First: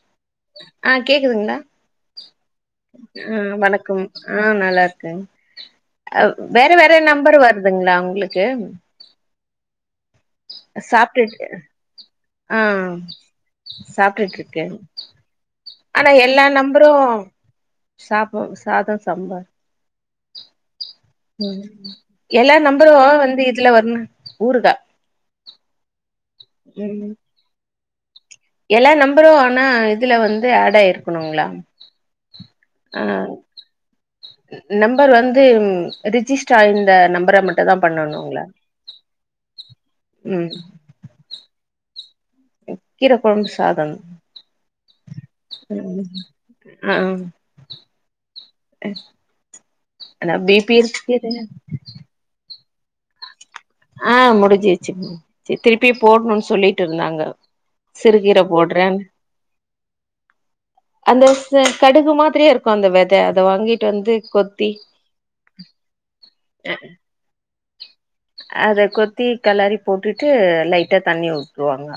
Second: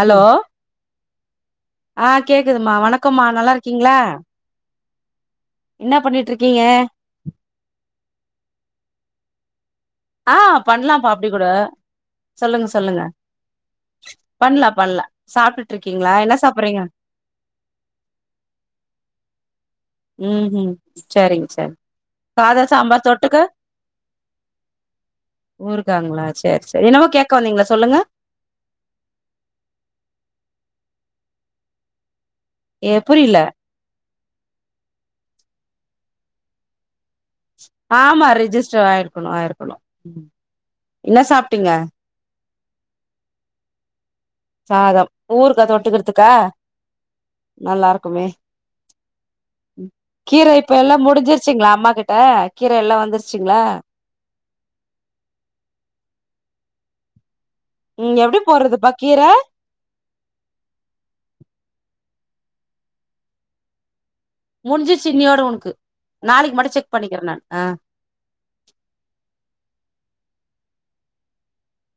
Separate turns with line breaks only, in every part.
hello
ஆ கேக்குதுங்களா
ஆ கேக்குதுமா வணக்கம்மா
ஆ
நல்லா இருக்கீங்களா
வணக்கம் ஆ நல்லாருக்கே
என்ன
அ
பண்ணிட்டு இருக்கீங்க
வேற வேற நம்பரு வருதுங்ளா உங்ளுக்கு
ஆஹ் பண்ணலாம்ப்பா அப்படி கூட
சாப்ட்டுட்டு
சொல்லுங்க சொல்லுங்க
சாப்பிட்டுட்டு
பண்லா
இருக்கேன்
பண்லா சாப்ட்டுட்டு
ஆனா
இருக்கீங்களா என்ன
எல்லா
சாப்பறீங்க
நம்பரும் சாப்பம் சாதம் சாம்பார்
உம்ஹீம்
ம் எல்லா
சாம்பார்
நம்பரும்
தொட்டுக்க
வந்து இதுல வரணும் ஊறுகா
ஊறுகாங்களா சேரி சேரி என்னவோ கேட்க வந்தீங்களா சொல்லுங்க
எல்லா நம்பரும் ஆனா இதுல வந்து ஆட் ஆயிருக்கணுங்களா
ஏ
ஆ
புரியல
நம்பர் வந்து ரிஜிஸ்ட் ஆ இந்த நம்பர்
ஆமா ரிஜிஸ்டர் ஆயிருக்கணும் ஆயிருக்கணும் என்ன சாப்ட்டீங்க
கீரக்குழம்பு சாதம்
சாதம் ஊறுகா
ஆ
தொட்டுக்கிறதுக்கா
ஆ
நல்லா இருக்குமே
ஆனா
கீர
பி
இப்ப
பி
எல்லாம்
இருக்கீது
முடிஞ்சிருச்சுங்களா அம்மா கிட்ட கீர எல்லாம் வந்துச்சு
ஆஹ் முடிஞ்சிச்சு திருப்பி போடணும்ன்னு சொல்லிட்டு இருந்தாங்க
ம்
சிறுகீர
எப்டி போடுறதுப்பா
போடுறேன்
கீர
அந்த கடுகுமா த்திர இருக்கும் அந்த வித அதை வாங்கிட்டு வந்து கொத்தி
முடிஞ்சுச்சு இன்னியோட உனக்கு நாளைக்கு மட்டும் செக் பண்ணிக்கிறேன் நான் ஆ
அத கொத்தி கலரி போட்டுட்டு லைட்டா தண்ணி ஊத்துவாங்க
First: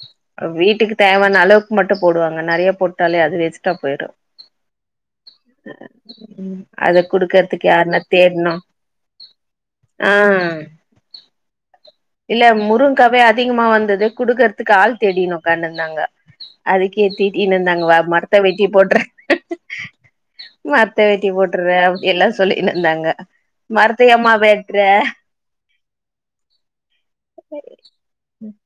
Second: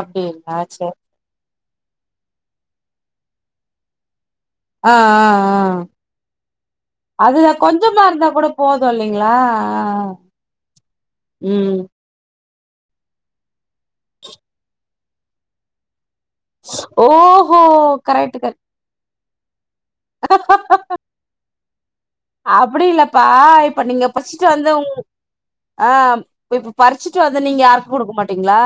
அப்டிங்களா சேரி
வீட்டுக்கு தேவையான அளவுக்கு மட்டும் போடுவாங்க நிறைய போட்டாலே அது வேஸ்ட்டா போயிடும்
ஆஹ் ஆஹ் ஆஹ்
அத
அதுதான்
குடுக்கறதுக்கு
கொஞ்சமா இருந்தா கூட போதும் இல்லைங்களா
ஆஹ்
உம்
இல்ல முருங்காவே அதிகமா வந்தது குடுக்குறதுக்கு ஆள் தேடியணு உக்காண்டு இருந்தாங்க அதுக்கே திட்டின்ட்டு
ஓஹோ
இருந்தாங்க வா மரத்த வெட்டி போட்றேன்
ஆ ஹ ஹ ஹ ஹ
போட்டுறே அப்டி எல்லா
அப்படி
சொல்லினுந்தாங்க
இல்லப்பா இப்ப நீங்க
மரத்தையம்மா
பறிச்சுட்டு வந்த
வெட்ற
ஆஹ் இப்ப பறிச்சுட்டு வந்து நீங்க யாருக்கும் குடுக்க மாட்டீங்களா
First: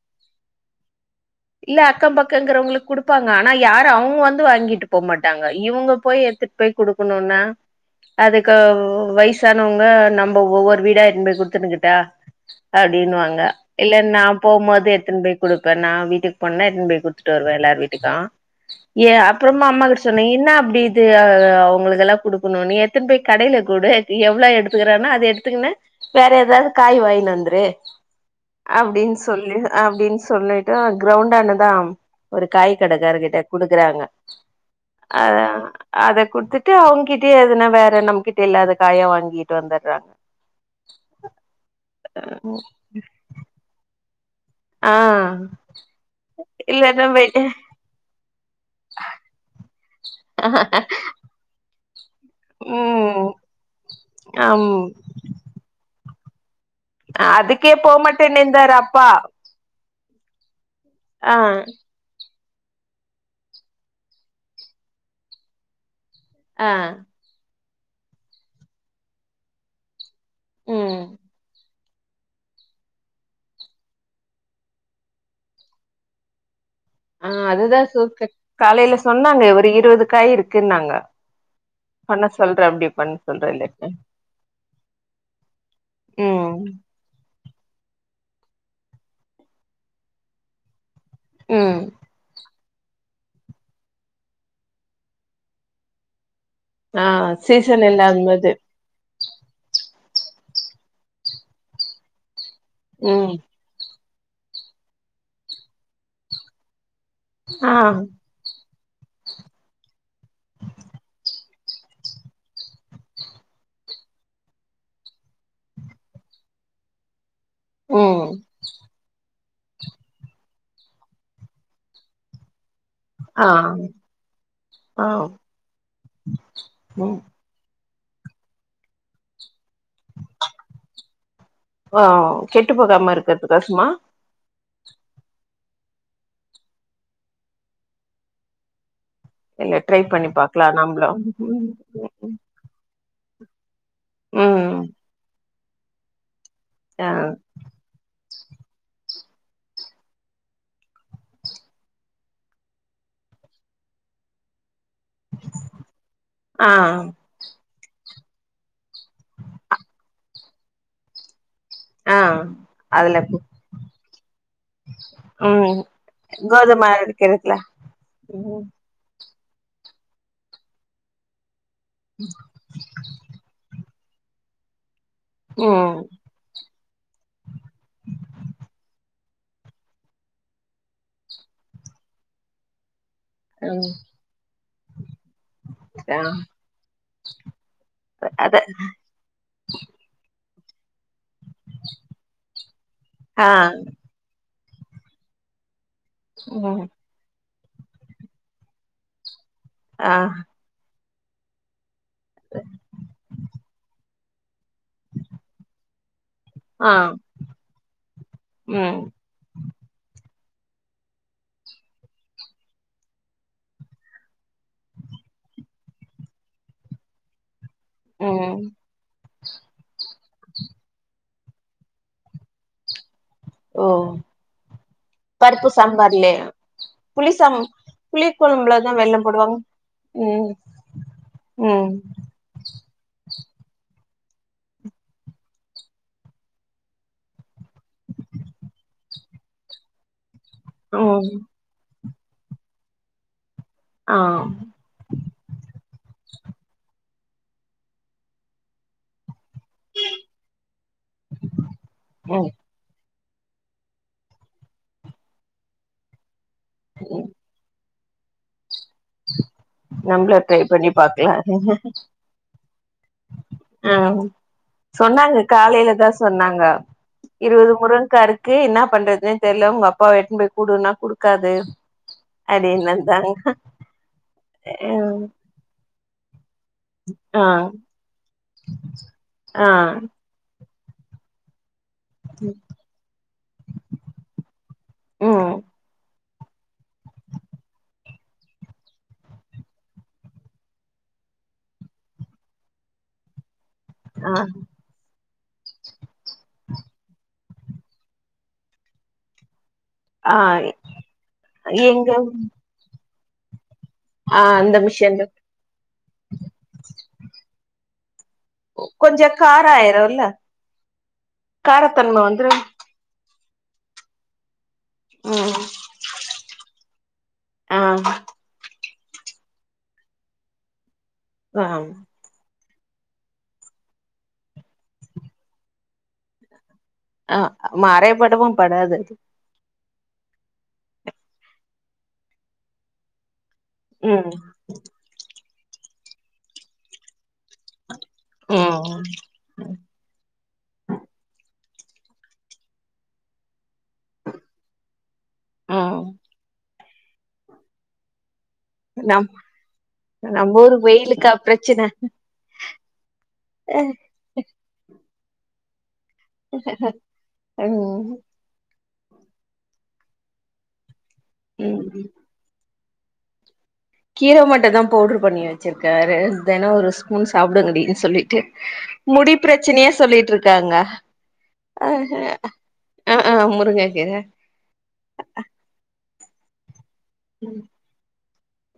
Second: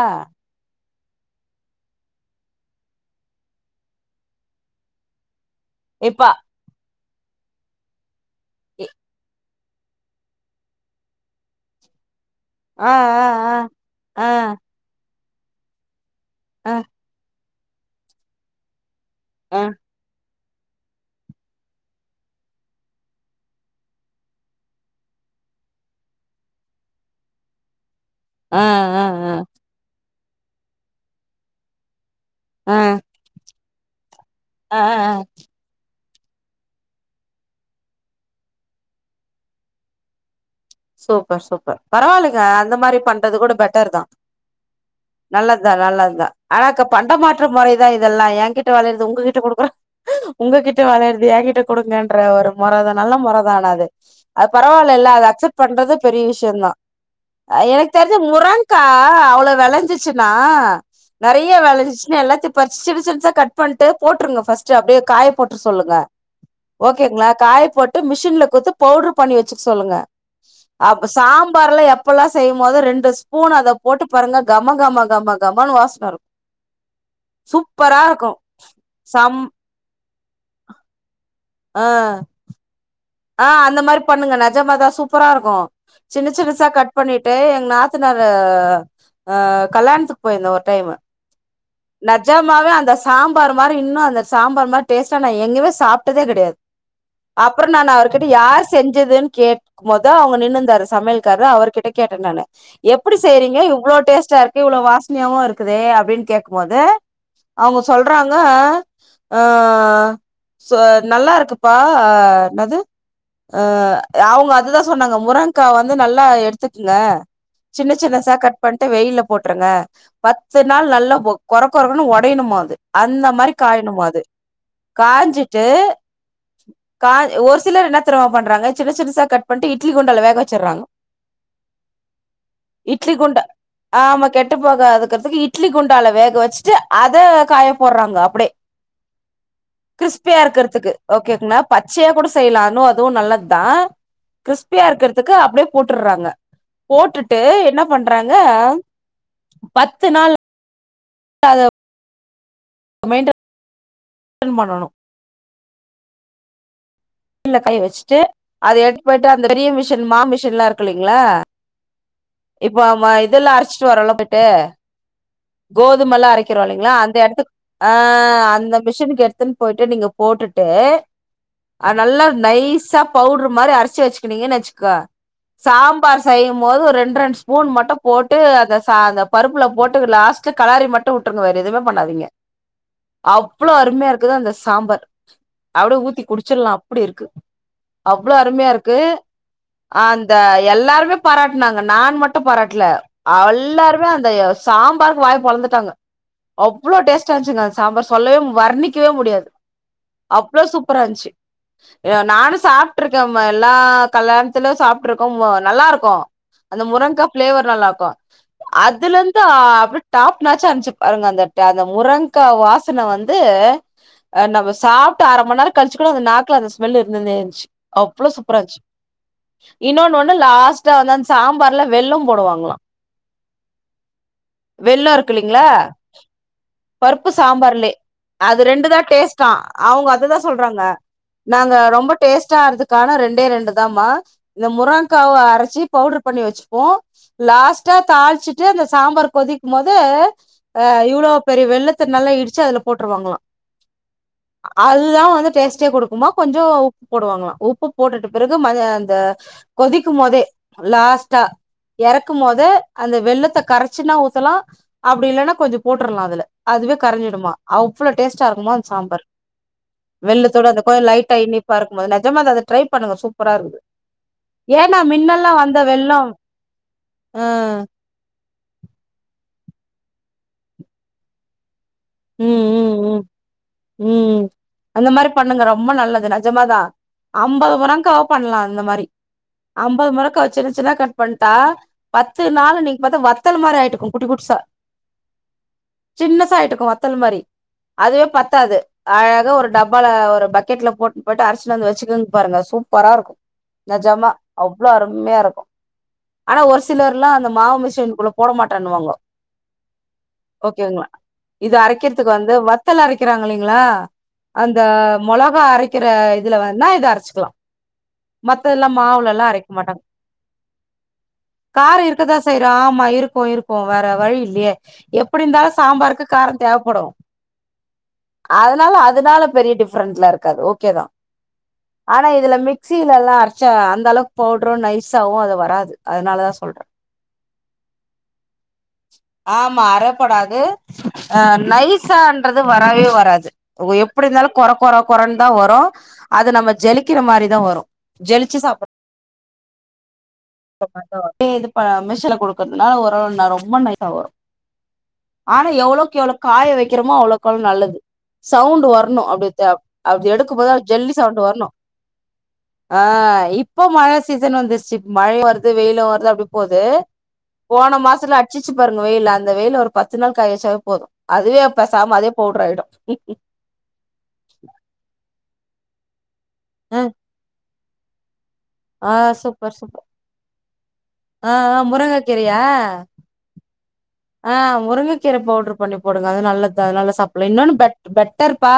இல்ல அக்கம் பக்கங்கிறவங்களுக்கு குடுப்பாங்க ஆனா யாரும் அவுங்க வந்து வாங்கிட்டு போக மாட்டாங்க இவுங்க
இப்ப
போய் எடுத்துட்டு போய் குடுக்கணும்னா அதுக்கு வயசு னவங்க நம்ம ஒவ்வொரு வீடா எடுத்துனுபோய் குடுத்துன்னுக்கிட்டா
ஆ
அப்டின்னு
ஆ
வாங்க
ஆ
இல்ல நா
ஆ
போவும்போது எடுத்துன்னு போய் குடுப்பேன் நான் வீட்டுக்கு பண்ண
ஆ
எடுத்துட்னு போய் குடுத்துட்டு வருவேன் எல்லாரு வீட்டுக்கும் ஏ
ஆ
அப்புறமா அம்மா கிட்ட சொன்னே என்ன அப்படி இது அவுங்களுக்குல்லாம் கொடுக்கணும் நீ எடுத்துட்னு போய் கடையில குடு எவ்ளோ எடுத்துக்குறானோ அது எடுத்துக்க ன வேற ஏதாவது காய் வாங்கிட்டு வந்துரு
ஆ ஆ
அப்படின்னு சொல்லி அப்படின்னு சொ சொல்லிட்டு க்ரௌண்டானதான் ஒரு காய் கடக்காரர் கிட்ட குடுக்குறாங்க
ஆஹ்ஹ்
அ அத குடுத்துட்டு அவுங்ககிட்டயே எதுனா வேற நம்மகிட்ட இல்லாத காயா வாங்கிட்டு வந்துடுறாங்க
சூப்பர் சூப்பர் பரவாயில்லங்க அந்த மாதிரி பண்றது கூட பெட்டர் தான்
ஆஹ்
நல்லது தான் நல்லது தான் ஆனா அக்க பண்ட
வெ
மாற்ற முறைதான் இதெல்லாம் என்கிட்ட விளையுறது உங்ககிட்ட கொடுக்குறோம் உங்ககிட்ட விளையுறத என் கிட்ட கொடுங்க பர ஒரு முறை தான் நல்ல
ம்
முறை தான அது அது
ஆம்
பரவாயில்லல்ல அது அக்செப்ட் பண்றது பெரிய விஷயம்தான்
அதுக்கே
எனக்கு தெரிஞ்ச
போமாட்டேன்னுந்தாரு
முருங்கா
அப்பா
அவ்ளோ விளைஞ்சிச்சு ச்சனா
ஆ
நிறைய விளஞ்சிச்சுனா எல்லாத்தையும் பறிச்சி சி சிறுசா கட் பண்ணிட்டு போட்டுருங்க ஃபர்ஸ்ட் அப்படியே காய போட்டு சொல்லுங்க
ஆ
ஓகேங்களா காய போட்டு மிஷின்ல குடுத்து பவுட்ரு பண்ணி வச்சுக்க சொல்லுங்க
ம்
அப்ப சாம்பார்லாம் எப்ப அப்டில்லாம் செய்யும் போது ரெண்டு ஸ்பூன் அத போட்டு பாருங்க கம கம கம கமனு வாசன வரும்
ஆஹ் அதுதான் ச காலையில
சம்
சொன்னாங்க ஒரு இருபதுக்காய் இருக்குன்னாங்க
ஆ
பன்ன சொல்ற அப்டி பண்ண
ஆ
சொல்ற இல்ல
அந்த மாரி பண்ணுங்க நஜமாதா சூப்பரா இருக்கு சின்ன
ம்
சின்னசா கட் பண்ணிட்டு எங்க நா நாத்னார் ல்யாணத்துக்கு போயிருந்த ஒரு டைமு
ம்
நஜாமாவே அந்த அந்த சாம்பார் மாரி இன்னு அந்த சாம்பார் மாரி டேஸ்டா நா எங்கயே சாப்ட்டதே கடையாது
ஆ சே
நா அவர்கிட்ட யார் செஞ்சதுன்னு கேட்கும் போது அவங்க நின்னுந்தாரு சமையல்காரர் அவர் கிட்ட கேட்டே நானு எப்படி
ம்
செய்றீங்க இவ்வளோ டேஸ்ட்டா இருக்கு இவ்வளவு வாசனையாவும இருக்குதே அப்டின்னு கேக் போது
ஆ
அவங்க சொல்றாங்க ஆ நல்லா இருக்கு பா என்னது அ அவங்க அதுதான் சொன்னாங்க முராங்கா வந்து நல்லா எடுத்துக்கங்க சின்ன சின்ன சா
ம்
கட் பண்ட்டு வெயில போட்ருங்க பத்து நாள் நல்லா குற குறக்கன்னு உடையணுமோ அது அந்த
ஆ
மாரி காயனும்மா அது
ஆ
காஞ்சிட்டு கா
ம்
ஒரு சிலர் என்ன திறம பண்றாங்க சின்ன சின்னசா கட் பண்ட்டு இ்ட்லி குண்டால வேக வச்சுடுறாங்க
ஆ கெட்டு போகாம இருக்கிறது கசுமா
ஆமா கெட்டு போகாதுக்கிறதுக்கு இட்லி குண்டால வேக வச்சுட்டு அத காய போடுறாங்கோ அப்டியே
இல்ல ட்ரை பண்ணி
கிறிஸ்பியா
பாக்கலா
இருக்கிறதுக்கு
நம்பளு
ஓகோங்க ல பத்து கூட
ம்
செய்லா அதுவு நல்லது தா
ம்
கிறிஸ்பியா இருக்கிறதுக்கு அப்டியே போட்டுறாங்க
ஆ
போட்டுட்டு என்ன பண்றாங்க பத்து நாள் [unintelligible] மெயின்டெய்ன் பண்ணணு
ஆ
ல காய வச்சுட்டு அதை எடுத்து போயிட்டு அந்த பெரிய மிஷின் மா மிஷின் எலா இருக்கு இல்லைங்களா
ஆ
இப்ப ஆமா
அதுல
இதெல்லா அரைச்சிட்டு வரல்லோ போயிட்டு
ம்
கோதும எல்லா அரைக்கிறோ
கோதும
இல்லைங்களா அந்த எடத்து
அரைக்கிறதுல
ஆ
ம்
அந்த மிஷினுக்கு எடுத் துணு போயிட்டு நீ போட்டுட்டு நல்லா நைசா பவுட்ரு மாரி அரைச்சி வச்சு நீங்கு வச்சுக்க
ம்
சாம்பார் செய்யும்போது ஒரு ரெண் ஸ்பூன் மட்டு போட்டு அந்த அந்த பருப்புல போட்டு லாஸ்ட்ல கலாரி மட்டு உட்ருங்க வேற எதுமே பண்ணாதீங்க அவ்ளோ
ம்
அருமையா இருக்குது அந்த சாம்பர் அட
ஆ
ஊத்தி குடிச்சிடலா அப்டி இருக்கு அவ்ள
அத
அருமையா இருக்கு அந்த எல்லாருமே பாராட்னாங்க நா மட்டு பாராட்ல
ஆ
எல்லாருமே அந்த சாம்பாருக்கு வாய பொழந்துட்டாங்க
ம்
அவ்ளோ டேஸ்ட் ஆ இருந்துச்சுங்க சாம்பார் சொல்லவே வர்ணிக்கவே முடியாது
ஆ
அவ்ளோ சூப்பர் இருந்ச்சு நானு சாப்ட்டு இருக்கே ம் எல்லா கல்யாணத்திலயு சாப்ட்டு இருக்கோ நல்லா இருக்கு அந்த
ஆ
முரங்காய் பிளேவர் நல்லா இருக்கு
ம்
அதுல இருந்து அப்ப டாப் னாச்ச ஆன்ச்சு பாருங்க அந்த அந்த முரங்காய் வாசனை வந்து அ நம்ம சாப்ட்டு அரை மணி நேம் கழிச்ச கூட அந்த நாக்குல அந்த ஸ்மெல் இருந்ததே இருந்ச்சு அவ்ளோ சூப்பரா
ம்
இருந்ச்சு இன்னொன்னு ஒண்ணு லாஸ்டா வந்த சாம்பார்ல வெள்ளம் போடுவாங்களா
ஓ
வெள்ள இருக்குல்லீங்களா
பருப்பு சாம்பார்லயா
பருப்பு
புளி சாம்
சாம்பார்லே
புளி
அது
கொழம்புலதா
ரெண்டுதான்
வெல்லம்
டேஸ்டா
போடுவாங்க
அவங்க அததுதா
ம்
சொல்றாங்க நாங்க
ம்
ரொம்ப டேஸ்டா இருது கான ரெண்டே ரெண்டு த மா இந்த முருங்க கா அரைச்சி பவுடர் பண்ணி வச்சுப்போ லாஸ்ட் டா தாளச்சிட்டு அந்த சாம்பார் கொதிக்கும் போது் ஆ இவ்ளோ
ம்
பெரிய வெள்ள த நல்லா இடிச்சு அதுல போட்ருவாங்கலா
ஆ
அதுதா வந்து டேஸ்ட்டே கொடுக்குமா கொஞ்ச உப்பு போடுவாங்களா உப்பு போட்டுட்டு பிறகு ம அந்த கொதிக்கு போதே லாஸ்ட்டா
ஆ
எறக்கும் போது அந்த வெள்ளத்த கரச்சுனா ஊத்தலா அப்டி இல்லன்னா கொஞ்ச போட்ரலா அதுல அதுவே கரஞ்சிடுமா அவ் ளோ டேஸ்ட்டா இருக்குமா அந்த சாம்பார்
நம்மள ட்ரை
வெள்ளுத்தோட அந்த
பண்ணி
கொஞ்
பாக்கலா
லைட்டா இனிப்பா இருக்கும் போது நெஜமா தா அது ட்ரை பண்ணுங்க சூப்ரா இருக்குது ஏனா மின்னெல்லா வந்
காலைல தா சொன்னாங்க இருவது முருங்க்கா இருக்கு என்னா பண்றது தெர்ல ஒங்க அப்பாவ எட்னு போய் குடுனா குடுக்காது
ம்
அப்டின்
ம் ம்
இந்தாங்
ம் அந்த மாரி பண்ணுங்க ரொம்ப நல்லது நெ ஜமா தா
ஆ
அம்பது மொறங்க்கா பண்லா இந்த மாரி
ஆ
அம்பது மொறக்கா சின்ன சி ன்தா கட் பண்ட்டா பத்து நாலு நீங்க பாத்தா வத்தல் மாரி ஆயிட்டுக்கு குட்டி குடிசா
ம்
சின்ன சாயிடுக்கு வத்தல் மாரி அதுவே பத்தாது அழகா ஒரு டப்பால ஒரு பக்கெட்ல போட்டு போட்டு அரசுட்டு வந்து வச்சுக்குங்க பாருங்க சூப்பரா இருக்கு நெஜமா
ஆ
அவ்ளோ அருமையா இருக் ஆனா ஒரு சிலர்லா அந்த மாவு மிஷின்குள்ள போட மாட்டேனுவாங்க
ஆ
ஓகேங்களா இது
எங்க
அரைக்கிறதுக்கு வந்து வத்தல் அரைக்கிறாங்க இல்லைங்களா அ
ஆ
அந்த
மிஷன்ல
மொளகா அரைக்கிற இதுல வேனா இத அரச்சிக்லா மத்ததெல்லா
கொஞ்ச
மாவுளலா
கார
அரைக்க மாட்டாங்க
ஆயிருல்ல
கார
காரத்தன்ம
இருக்கதா
வந்துரு
செய்யற ஆமா இருக் போயிருப்போ வேற வழி இல்யே எப்டி
ம்
இருந்தாலு சாம்பாருக்கு கார தேவப்படு
ஆ
அதனால அதனால பெரிய டிஃப்ரென்லாஇருக்காது ஓகேதா
ஆ
ஆனா இதுல மி சீல எல்லா அரச்சா அந்த அளவுக் பவுட்ரு நைசாவோ அது வராது அதனாலதா சொல்ற
ஆ மறை படவும் படாது
ம்மா அறப்படாது அ நைசான்றது வரவே வராது ஒ எப்புடி
ம்
இருந்தாலு கொற கொற கொறன் தா வரும் அது நம்ம ஜலிக்கிற மாரிதா வரும் ஜெலிச்சு சாப்பு
உம்
ஓ பாத்தோ இது ப மிஸ்சில குடுக்கர்துனால ஓரளவு நல்லா ரொம்ப நைசா வரும் ஆனா எவ்ளோ
ம்
கெவ்ளோ காய வைக்கிறோமோ அவ்ளக்கெவ்ளோ நல்லது சவுண்ட்டு
நம்
வர்ணும் அப்டி த அப்டி எடுக்கும்
நம்ம
போது
ஊரு
ஜெல்லி
வெயிலுக்கா
சவுண்ட்டு வரணும்
பிரச்சன
ஆ இப்போ மழ சீசன் வந்துச்சு மழை வருது வெயிலும் வர் து அப்டி போது போன
ம்
மாஸ்த்துல அடிச்சிச்சு பாருங்க வெயிலு அந்த வெயில்ல ஒரு பத்து நாள் காயச்சாவே போதும் அதுவே அப்ப
ம்
சாமாதே போட்றாயிடும்
கீர மட்டும் தா பவுட்கு பண்ணி வெச்சிருக்காரு தெனோ ஒரு
ஆ
ஸ்பூன் சாப்ட முடிது சொல்லிட்டு
ஆ
முடி
சூப்பர்
பிரச்சனைய
சூப்பர்
சொல்லிட்ருக்காங்க
ஆ ஆ முருங்கக் கீரயா
ஆ ஆ முருங்க கீர
ஆ முருங்கக்கீர பவுட்ரு பண்ணி போடுங்க அது நல்லத்தா நல்ல சாப்ளே இன்னொன்னு பெட் பெட்டர்ருப்பா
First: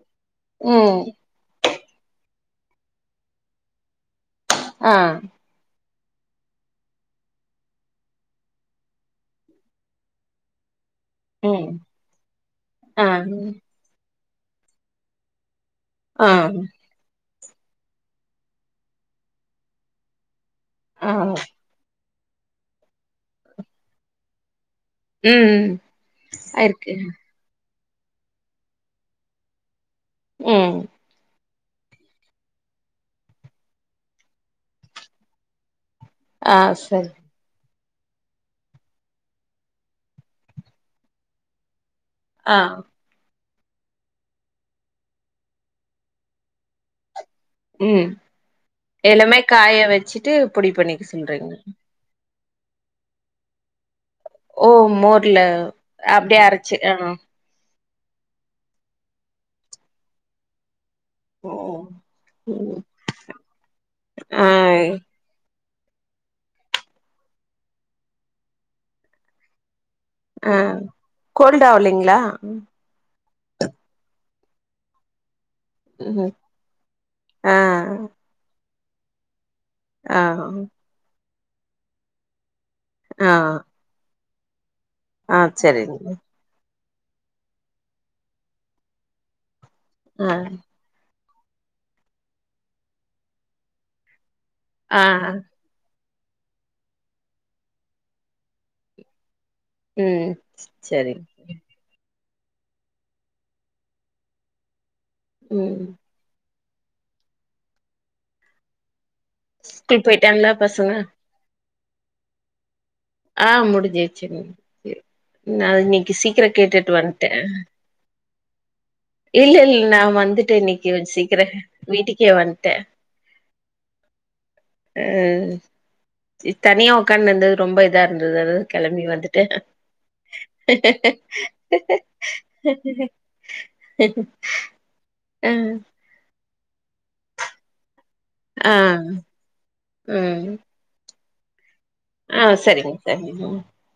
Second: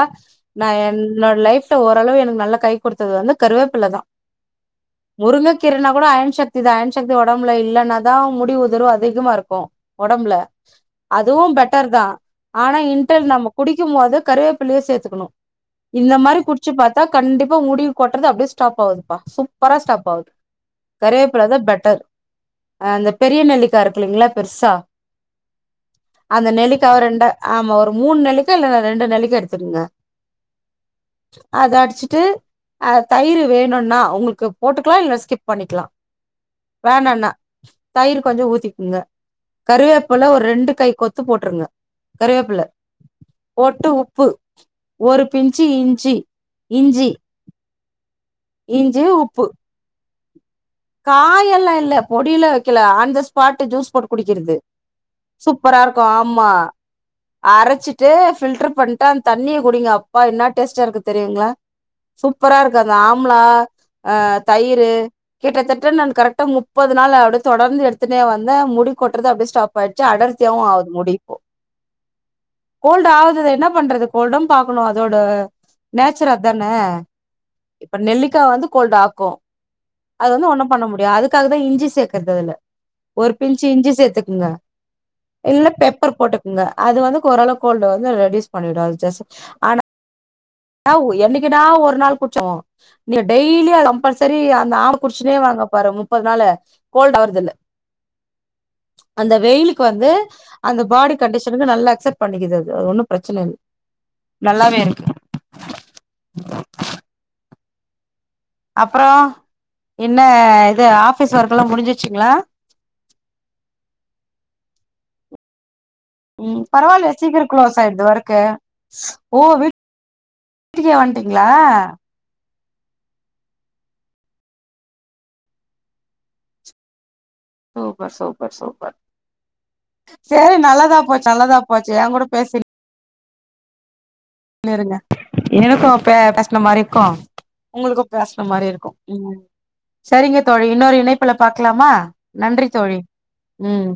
நா
ம்
என்னோட லைஃப்ல ஓரளவு எனக் நல்லா கை கொடுத்தது வந்து கருவேப்பில்ல தா
ஆ
முருங்க கீரனா கூட அயன் சக்தி தா அயன் சக்தி ஒடம்புல இல்லன்னாதா முடி உதர்வு அதிகமா இருக்கும் ஒடம்புல அதுவும்
ம்
பெட்டர் தா ஆனா
ஆ
இன்டல் நம்ம குடிக்கும் போது கருவேப்பில்லய சேத்துக்கணும் இந்த
ஆ
மாரி குடிச்சு பாத்தா கண்டிப்பா முடி கொட்றது அப்டியே ஸ்டாப் ஆகுதுப்பா சூப்பரா ஸ்டாப் ஆகுது
ஆ
கருவேப்புலதா பெட்டர் அ அந்த பெரிய நெல்லிக்கா இருக்குல்லீங்ளா பெர்சா
ம்
அந்த
இருக்கு
நெலிக்காவ ரெண்டா ஆமா ஒரு மூண் நெல்லிக்கா இல்ல ரெண்டு நெல்லிக்கா எடுத்துக்குங்க
ம்
அத அடிச்சுட்டு அ தயிரு வேணுன்னா உங்கள்க்கு போட்டுக்லா இல்ல ஸ்கிப் பண்ணிக்லா
ஆ சர்
தயிர் கொஞ்சொ ஊத்திக்குங்க கருவேப்புல ஒரு ரெண்டு கை கொத்து போட்ருங்க
ஆ
கருவேப்புள்ள போட்டு உப்பு ஒரு பின்ச்சி இஞ்சி இஞ்சி
ம்
இஞ்சி
எல்லாமே
உப்பு
காய வெச்சிட்டு பொடி பண்ணிக்க சொல்றீங்க
கொடில வெக்கல ஆன் த ஸ்பாட் ஜூஸ் போடு குடிக்கிறது
ஓ மோர்ல
சூப்பரா இருக்கு
அப்டியே
ஆமா
அரச்சு ஆ
அரைச் சிட்டு ஃபில்டர் பண்ட்டு அந்த தண்ணிய குடிங்க அப்பா என்னா டேஸ்டா இருக்கு தெரியுங்ளா
ஓ
சூப்பரா இருக்கு அந்த ஆம்லா
ஆ
தயிர் கிட்டத்தட்ட நான் கரெக்டா முப்பது நாள் அப்டி தொடர்ந்து எடுத்துனே வந்தா முடி கொட்டறது அப்டியே ஸ்டா ப்ய்ச்சு
ஆ
அடர்த்தியாவு ஆகுது முடி இப்போ
கோல்ட் ஆவலைங்களா
கோல்டு ஆவ்து அதென்ன பண்றது ஒடம் பாக்கணு அதோட நேச்சுர்
ம்
அதான
ஆ
இப்ப நெல்லிக்கா வந்து கோல்ட் ஆக்கு அது வந்து
ஆ
ஒண்ணு பண்ண முடியு அதுக்காகதா இஞ்சி சேர்க்கறது அதுல
ஆ
ஒரு பிஞ்ச் இஞ்சி சேத்து ங்க
ஆ
இல்ல
சரிங்க
பெப்பர் போட்டுகுங்க அது வந்து கோரளவு கோல்டு வந்து ரெடியூஸ் பண்ணிடு அது ஜஸ் ஆனா
ஆ
னா என்னை க்கினா ஒரு நாள் குடிச்சாவுனு நீங்க டெய்லி அத கம்பல்சரி அந்த ஆம
ஆ
குடிச்சுனே வாங்க பரவும் னால கோல்டு ஆவறது இல்ல அந்த வெயிலுக்கு வந்து
ம்
அந்த பாடி
சரிங்
கண்டிஷனுக்கு நல்ல அக்சட் பண்ணிக்குது அது ஒன்னு பிரச்சன இல்ல நல்லாவே இருக்கு
ம் ம்
அப்றோ
ஸ்கூல்
என்ன
போயிட்டாங்களா
இது
பசங்க
ஆபீஸ் ஒர்க் எல்லா முடிஞ்ச்சிருச்சுங்ளா
ஆ முடிஞ்சிருச்சுங் நா இன்னைக்
ம் பரவாயில்ல சீக்கிரோ க்ளோஸ் ஆயிடுது வொர்க்
இல்ல இல்ல நா வந்துட்டே இன்னைக்கு கொஞ்சோ சீக்கிரோ
வந்ட்டீங்களா
வீட்டுக்கே வந்துட்டே அஹ தனியா கண் இந்தது ரொம்ப இதா
சூப்பர்
இருந்தது
சூப்பர்
அதா
சூப்பர்
கெளம்பி வந்துட்ட
சரி நல்லதா போச்சு நல்லதா போச்சு என் கூட னு இருங்க
ஆ
எனக்கு பே பேசன மாரி இருக்கு உங்ளுக்கு பேசன மாரி
ஆ
இருக்கு ம் சரிங்க
ம்
தோழி இன்னொரு இணைப்புல பா க்கலாமா
ஆ
நன்றி
சரிங்க
தோழி
சரிங்க
ம்